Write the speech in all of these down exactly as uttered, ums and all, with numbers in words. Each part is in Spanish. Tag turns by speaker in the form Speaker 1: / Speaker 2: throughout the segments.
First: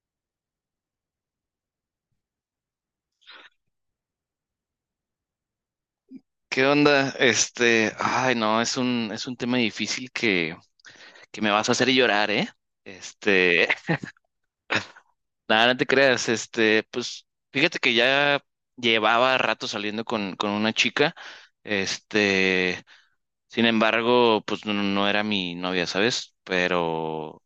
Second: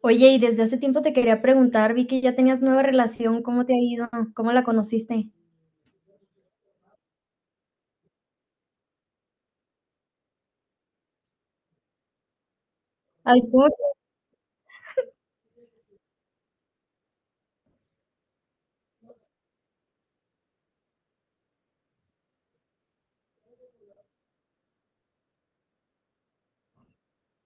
Speaker 1: Oye, y desde hace tiempo te quería preguntar, vi que ya tenías nueva relación, ¿cómo te ha ido? ¿Cómo la conociste?
Speaker 2: ¿Qué onda? Este, ay, no, es un, es un tema difícil que, que me vas a hacer llorar, ¿eh?
Speaker 1: Ay,
Speaker 2: Este,
Speaker 1: ¿cómo,
Speaker 2: Nada, no te creas, este, pues, fíjate que ya llevaba rato saliendo con, con una chica, este, sin embargo, pues no, no era mi novia, ¿sabes? Pero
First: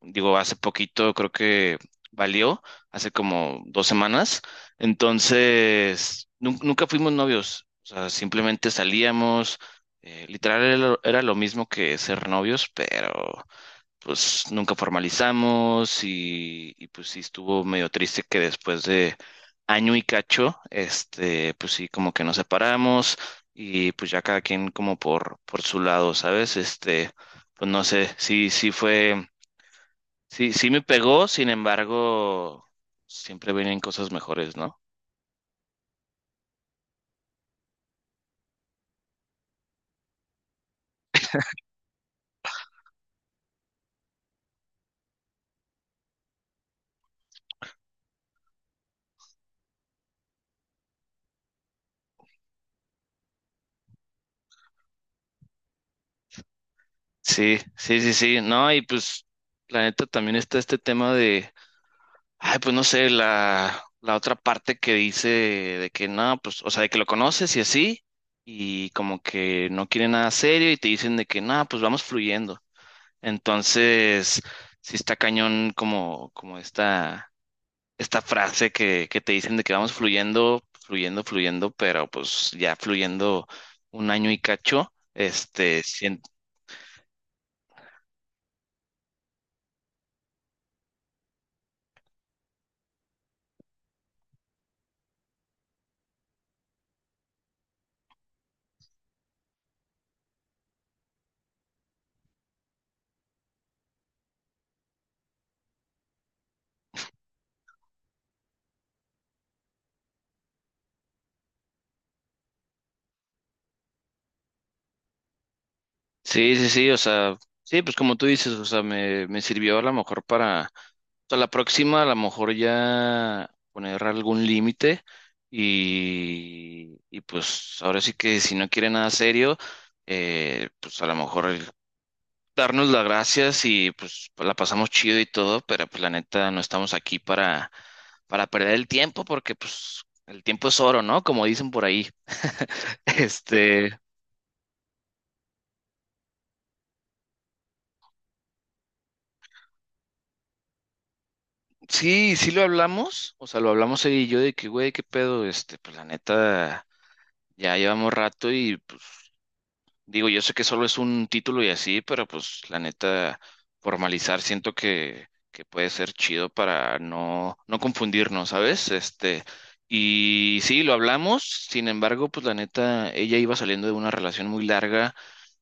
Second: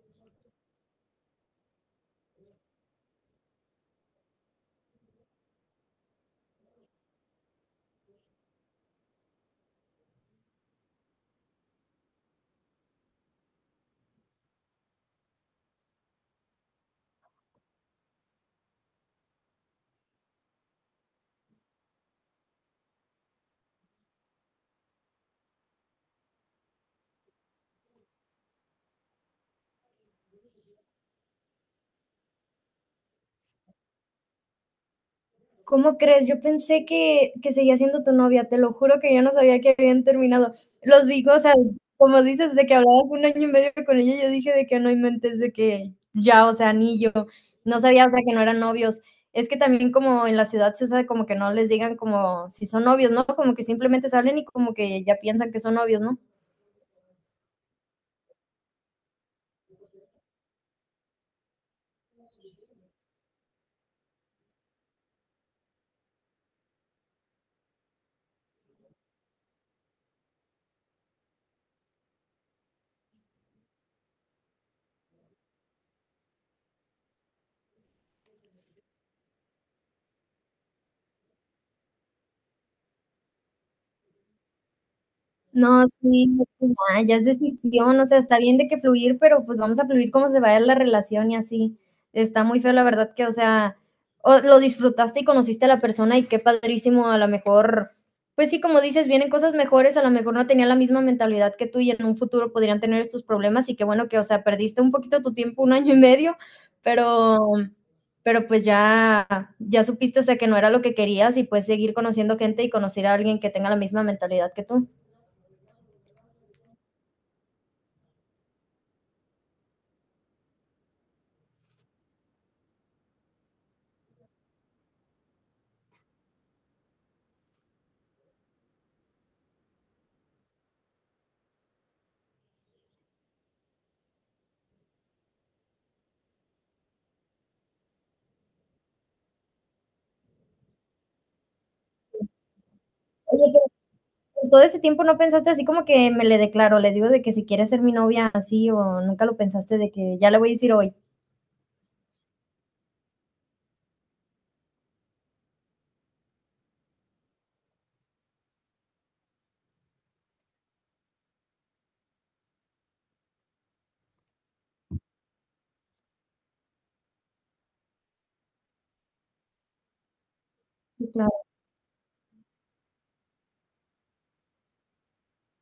Speaker 2: digo, hace poquito creo que valió, hace como dos semanas. Entonces, nun- nunca fuimos novios, o sea, simplemente salíamos, eh, literal era lo, era lo mismo que ser novios, pero pues nunca formalizamos y, y pues sí estuvo medio triste que después de año y cacho, este, pues sí, como que nos separamos y pues ya cada quien como por, por su lado, ¿sabes? Este, pues no sé, sí, sí fue. Sí, sí me pegó, sin embargo, siempre vienen cosas mejores, ¿no?
Speaker 1: cómo crees? Yo pensé que, que seguía siendo tu novia, te lo juro que yo no sabía que habían terminado. Los vi, o sea, como dices, de que hablabas un año y medio con ella, yo dije de que no inventes, de que ya, o sea, ni yo, no sabía, o sea, que no eran novios. Es que también como en la ciudad se usa como que no les digan como si son novios, ¿no? Como que simplemente salen y como que ya piensan que son novios, ¿no?
Speaker 2: Sí, sí, sí, sí, no, y pues, la neta también está este tema de, ay, pues no sé, la, la otra parte que dice de que no, pues, o sea, de que lo conoces y así, y como que no quiere nada serio y te dicen de que no, pues vamos fluyendo. Entonces, sí está cañón como, como esta esta frase que, que te dicen de que vamos fluyendo, fluyendo, fluyendo, pero pues ya fluyendo un año y cacho, este,
Speaker 1: No,
Speaker 2: sien-
Speaker 1: sí, pues ya, ya es decisión, o sea, está bien de que fluir, pero pues vamos a fluir como se vaya la relación y así. Está muy feo, la verdad que, o sea, o lo disfrutaste y conociste a la persona y qué padrísimo, a lo mejor, pues sí, como dices, vienen cosas mejores, a lo mejor no tenía la misma mentalidad que tú y en un futuro podrían tener estos problemas y qué bueno que, o sea, perdiste un poquito tu tiempo, un año y medio, pero pero pues ya ya supiste, o sea, que no era lo que querías y puedes seguir conociendo gente y conocer a alguien que tenga la misma mentalidad que tú.
Speaker 2: sí, sí, sí, o sea, sí, pues como tú dices, o sea, me, me sirvió a lo mejor para, para la próxima, a lo mejor ya poner algún límite y, y pues ahora sí que si no quiere nada serio, eh, pues a lo mejor darnos las gracias y pues pues, la pasamos chido y todo, pero pues la neta no estamos aquí para, para perder el tiempo porque pues el tiempo es oro, ¿no? Como dicen por ahí.
Speaker 1: Oye, pero
Speaker 2: Este,
Speaker 1: en todo ese tiempo no pensaste así como que me le declaro, le digo de que si quiere ser mi novia así o nunca lo pensaste de que ya le voy a decir hoy.
Speaker 2: sí, sí lo hablamos, o sea, lo hablamos él y yo de que, güey, qué pedo, este, pues la neta ya llevamos rato y pues digo, yo sé que solo es un título y así, pero pues la neta, formalizar siento que, que puede ser chido para no, no confundirnos, ¿sabes? Este, y sí, lo
Speaker 1: Sí, claro.
Speaker 2: hablamos, sin embargo, pues la neta, ella iba saliendo de una relación muy larga,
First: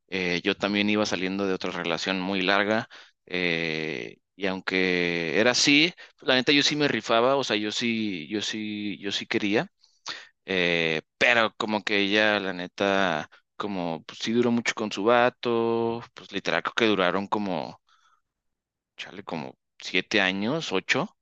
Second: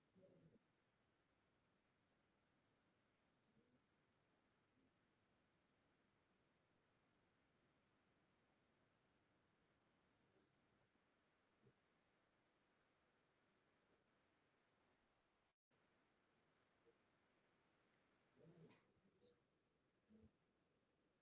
Speaker 2: eh, yo también iba saliendo de otra relación muy larga, eh, y aunque era así, pues, la neta yo sí me rifaba, o sea, yo sí, yo sí, yo sí quería. Eh, pero como que ella, la neta, como pues sí duró mucho con su vato, pues literal creo que duraron como, chale, como siete años, ocho.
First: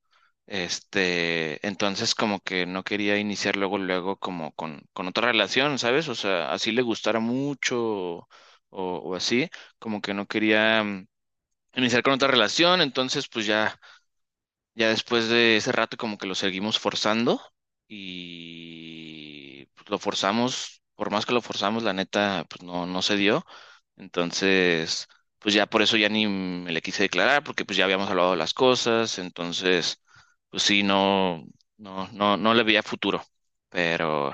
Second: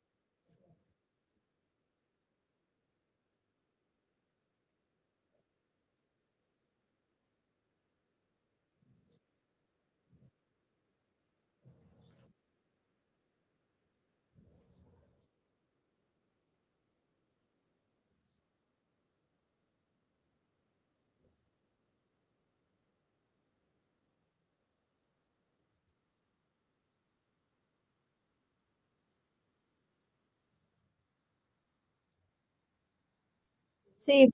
Speaker 2: Este, entonces como que no quería iniciar luego, luego como con, con otra relación, ¿sabes? O sea, así le gustara mucho o, o así, como que no quería mm, iniciar con otra relación, entonces pues ya ya después de ese rato como que lo seguimos forzando y pues, lo forzamos, por más que lo forzamos, la neta pues no, no se dio. Entonces, pues ya por eso ya ni me le quise declarar porque pues ya habíamos hablado de las cosas, entonces pues sí, no, no, no, no le veía futuro,
Speaker 1: Sí,
Speaker 2: pero,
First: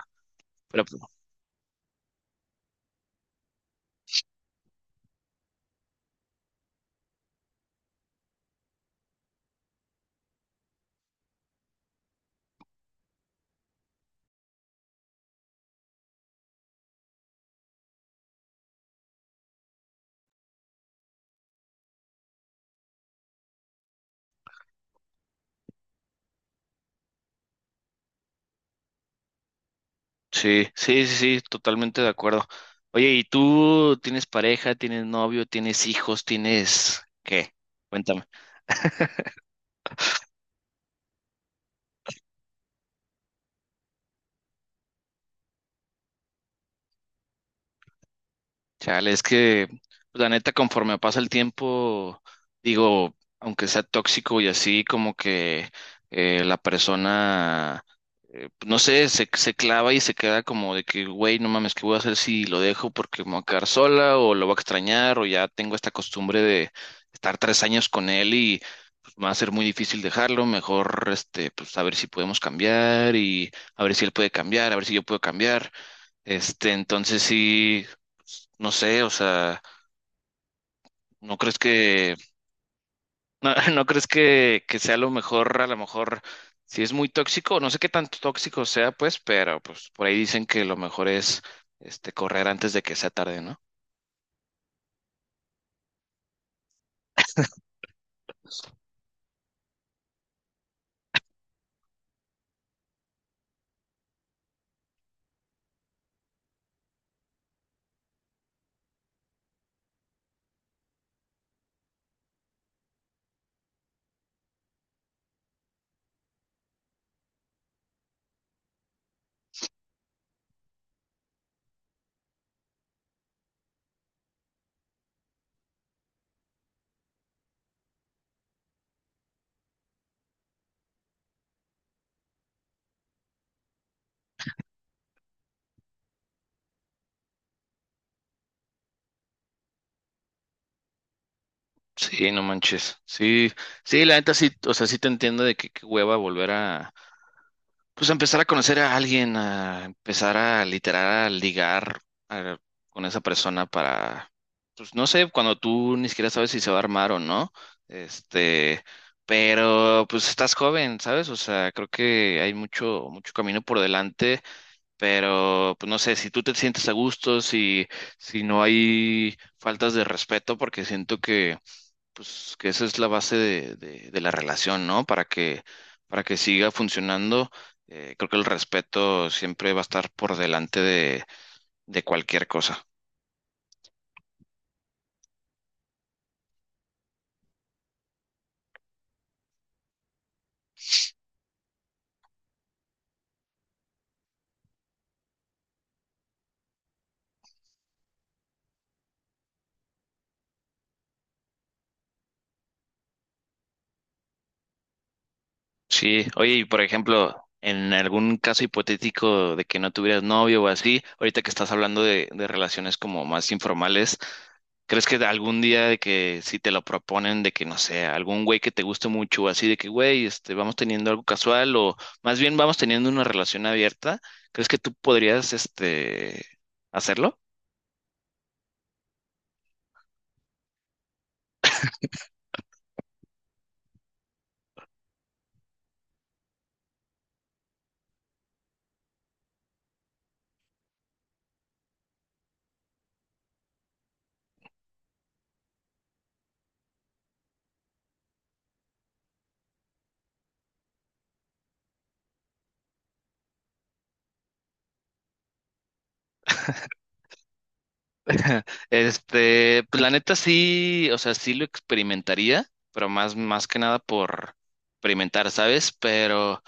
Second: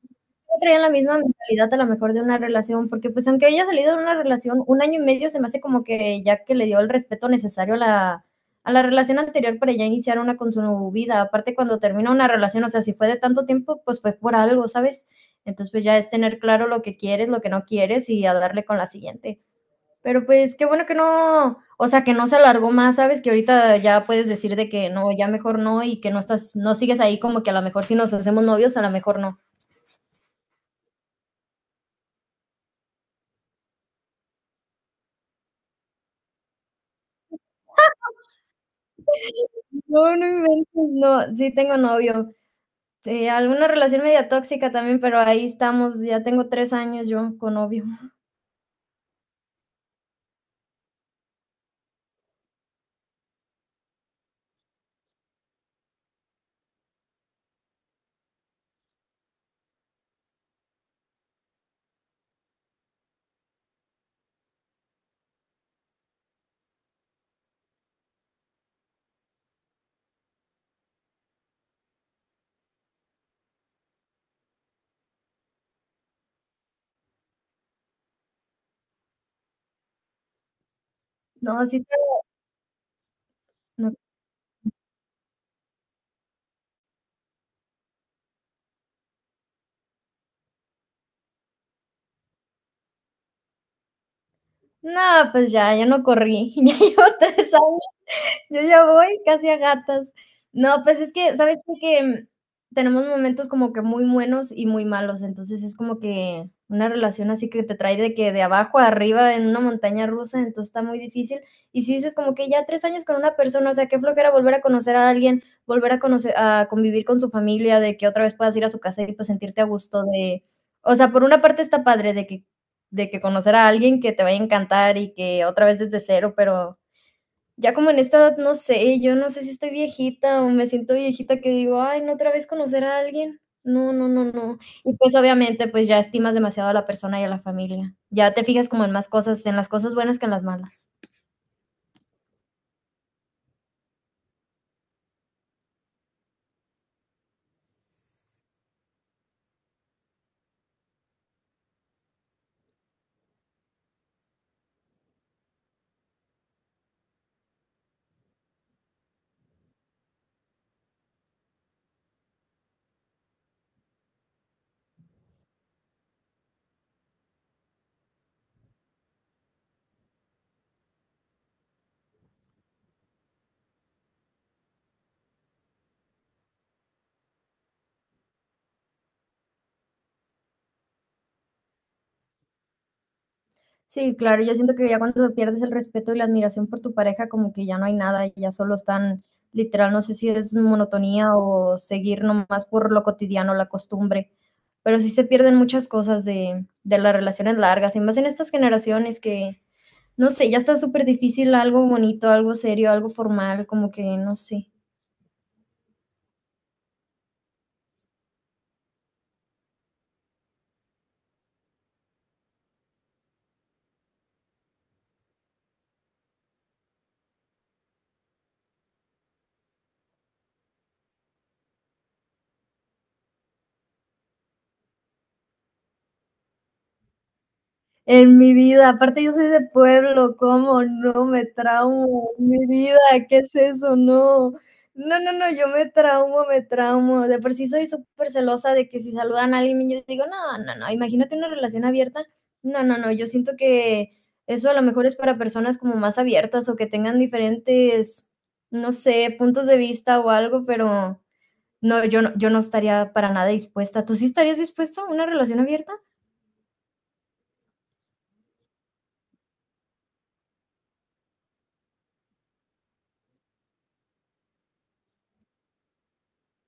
Speaker 1: no traían
Speaker 2: pero
Speaker 1: la
Speaker 2: pues,
Speaker 1: misma mentalidad a lo mejor de una relación, porque pues aunque haya salido de una relación, un año y medio se me hace como que ya que le dio el respeto necesario a la, a la relación anterior para ya iniciar una con su vida. Aparte cuando termina una relación, o sea, si fue de tanto tiempo, pues fue por algo, ¿sabes? Entonces pues ya es tener claro lo que quieres, lo que no quieres y a darle con la siguiente. Pero pues qué bueno que no, o sea, que no se alargó más, ¿sabes? Que ahorita ya puedes decir de que no, ya mejor no y que no estás, no sigues ahí como que a lo mejor si nos hacemos novios, a lo mejor no.
Speaker 2: sí, sí, sí, sí, totalmente de acuerdo. Oye, ¿y tú tienes pareja, tienes novio, tienes hijos, tienes qué? Cuéntame.
Speaker 1: No, no inventes, no, sí tengo novio. Sí, alguna relación media tóxica también, pero ahí estamos, ya tengo tres años yo con novio.
Speaker 2: Chale, es que pues, la neta, conforme pasa el tiempo, digo, aunque sea tóxico y así, como que eh, la persona, eh, no sé, se, se clava y se queda como de que, güey, no mames, ¿qué voy a hacer si lo dejo porque me voy a quedar sola o lo voy a extrañar o ya tengo esta costumbre de estar tres años con él y pues, va a ser muy difícil dejarlo, mejor, este, pues a ver si podemos cambiar y a ver si él puede cambiar, a ver si yo puedo cambiar. Este, entonces sí, pues, no sé, o sea, ¿no crees
Speaker 1: No, sí está,
Speaker 2: que, no, no
Speaker 1: no,
Speaker 2: crees que, que sea lo mejor, a lo mejor, si es muy tóxico, no sé qué tanto tóxico sea, pues, pero pues por ahí dicen que lo mejor es, este, correr antes de que sea tarde, ¿no?
Speaker 1: no, pues ya, ya no corrí, ya llevo tres años. Yo ya voy casi a gatas. No, pues es que, ¿sabes qué? Que mm, tenemos momentos como que muy buenos y muy malos, entonces es como que una relación así que te trae de que de abajo a arriba en una montaña rusa, entonces está muy difícil. Y si dices como que ya tres años con una persona, o sea, qué flojera volver a conocer a alguien, volver a conocer, a convivir con su familia, de que otra vez puedas ir a su casa y pues sentirte a gusto de, o sea, por una parte está padre de que, de que conocer a alguien que te vaya a encantar y que otra vez desde cero, pero ya como en esta edad, no sé, yo no sé si estoy viejita o me siento viejita que digo: "Ay, no, otra vez conocer a alguien". No, no, no, no. Y, pues, obviamente, pues, ya estimas demasiado a la persona y a la familia. Ya te fijas como en más cosas, en las cosas buenas que en las malas.
Speaker 2: Sí, no manches. Sí, sí, la neta sí, o sea, sí te entiendo de que qué hueva volver a, pues a empezar a conocer a alguien, a empezar a literar, a ligar a- con esa persona para, pues no sé, cuando tú ni siquiera sabes si se va a armar o no, este, pero pues estás joven, ¿sabes? O sea, creo que hay mucho, mucho camino por delante, pero pues no sé, si tú te sientes a gusto, si, si no hay faltas de respeto, porque siento que pues que esa es la base de, de- de la relación, ¿no? Para que, para que siga funcionando, eh, creo que el respeto siempre va a estar por delante de, de cualquier cosa.
Speaker 1: Sí, claro, yo siento que ya cuando pierdes el respeto y la admiración por tu pareja, como que ya no hay nada, ya solo están, literal, no sé si es monotonía o seguir nomás por lo cotidiano, la costumbre, pero sí se pierden muchas cosas de, de las relaciones largas, y más en estas generaciones que, no sé, ya está súper difícil algo bonito, algo serio, algo formal, como que no sé.
Speaker 2: Sí, oye, y por ejemplo, en algún caso hipotético de que no tuvieras novio o así, ahorita que estás hablando de, de relaciones como más informales, ¿crees que algún día de que si te lo proponen de que no sé, algún güey que te guste mucho, así de que güey, este, vamos teniendo algo casual o más bien vamos teniendo una relación abierta, ¿crees que tú podrías este hacerlo?
Speaker 1: En mi vida, aparte yo soy de pueblo, ¿cómo no? Me traumo, mi vida, ¿qué es eso? No, no, no, no, yo me traumo, me traumo. De por sí soy súper celosa de que si saludan a alguien, yo digo: "No, no, no, imagínate una relación abierta". No, no, no, yo siento que eso a lo mejor es para personas como más abiertas o que tengan diferentes, no sé, puntos de vista o algo, pero no, yo no yo no estaría para nada dispuesta. ¿Tú sí estarías dispuesto a una relación abierta?
Speaker 2: Este, pues la neta sí, o sea, sí lo experimentaría, pero más, más que nada por experimentar, ¿sabes? Pero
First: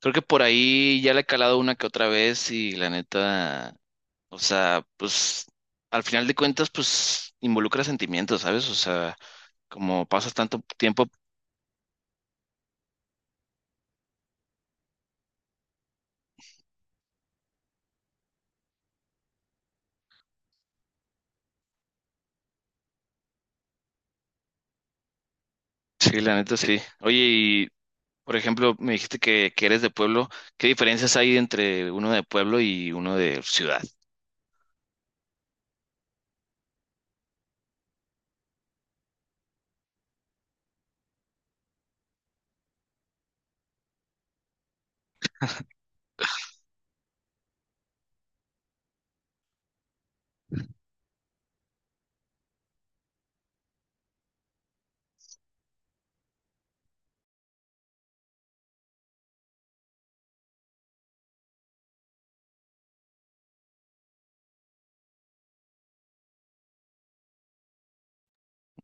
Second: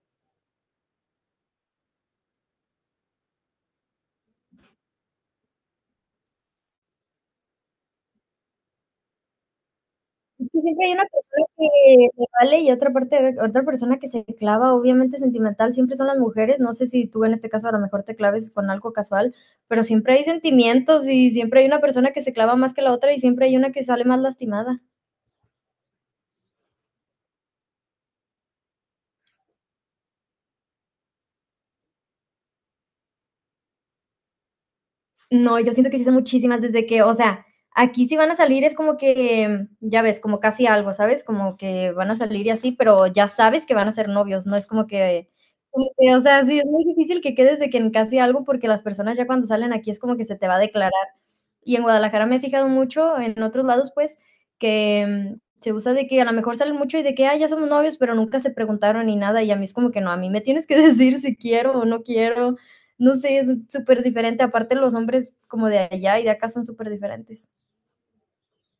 Speaker 2: creo que por ahí ya le he calado una que otra vez y la neta, o sea, pues al final de cuentas, pues involucra sentimientos, ¿sabes? O sea, como pasas
Speaker 1: Es que
Speaker 2: tanto
Speaker 1: siempre hay una
Speaker 2: tiempo,
Speaker 1: persona que le vale y otra parte, otra persona que se clava, obviamente sentimental, siempre son las mujeres, no sé si tú en este caso a lo mejor te claves con algo casual, pero siempre hay sentimientos y siempre hay una persona que se clava más que la otra y siempre hay una que sale más lastimada.
Speaker 2: sí, la neta sí. Oye, y por ejemplo, me dijiste que, que eres de pueblo, ¿qué diferencias hay entre uno de pueblo y uno de ciudad?
Speaker 1: No, yo siento que sí son muchísimas desde que, o sea, aquí sí van a salir, es como que, ya ves, como casi algo, ¿sabes? Como que van a salir y así, pero ya sabes que van a ser novios, no es como que, como que, o sea, sí, es muy difícil que quedes de que en casi algo, porque las personas ya cuando salen aquí es como que se te va a declarar. Y en Guadalajara me he fijado mucho, en otros lados, pues, que mm, se usa de que a lo mejor salen mucho y de que, ah, ya somos novios, pero nunca se preguntaron ni nada. Y a mí es como que no, a mí me tienes que decir si quiero o no quiero. No sé, es súper diferente. Aparte, los hombres como de allá y de acá son súper diferentes.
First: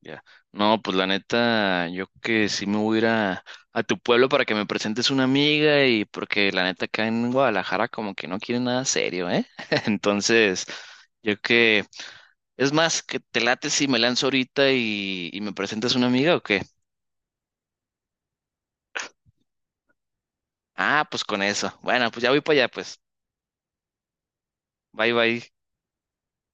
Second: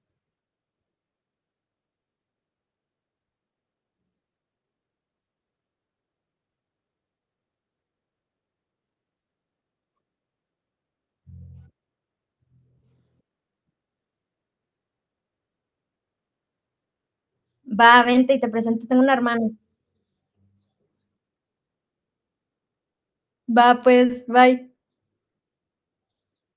Speaker 2: Ya. No, pues la neta, yo que sí me voy a ir a, a tu pueblo para que me presentes una amiga y porque la neta acá en Guadalajara como que no quieren nada serio, ¿eh? Entonces, yo que, es más, que te late si me lanzo ahorita y, y me presentas una amiga o qué.
Speaker 1: Va, vente y te presento, tengo una hermana.
Speaker 2: Ah, pues con eso. Bueno, pues ya voy para allá, pues.
Speaker 1: Va, pues, bye.
Speaker 2: Bye, bye.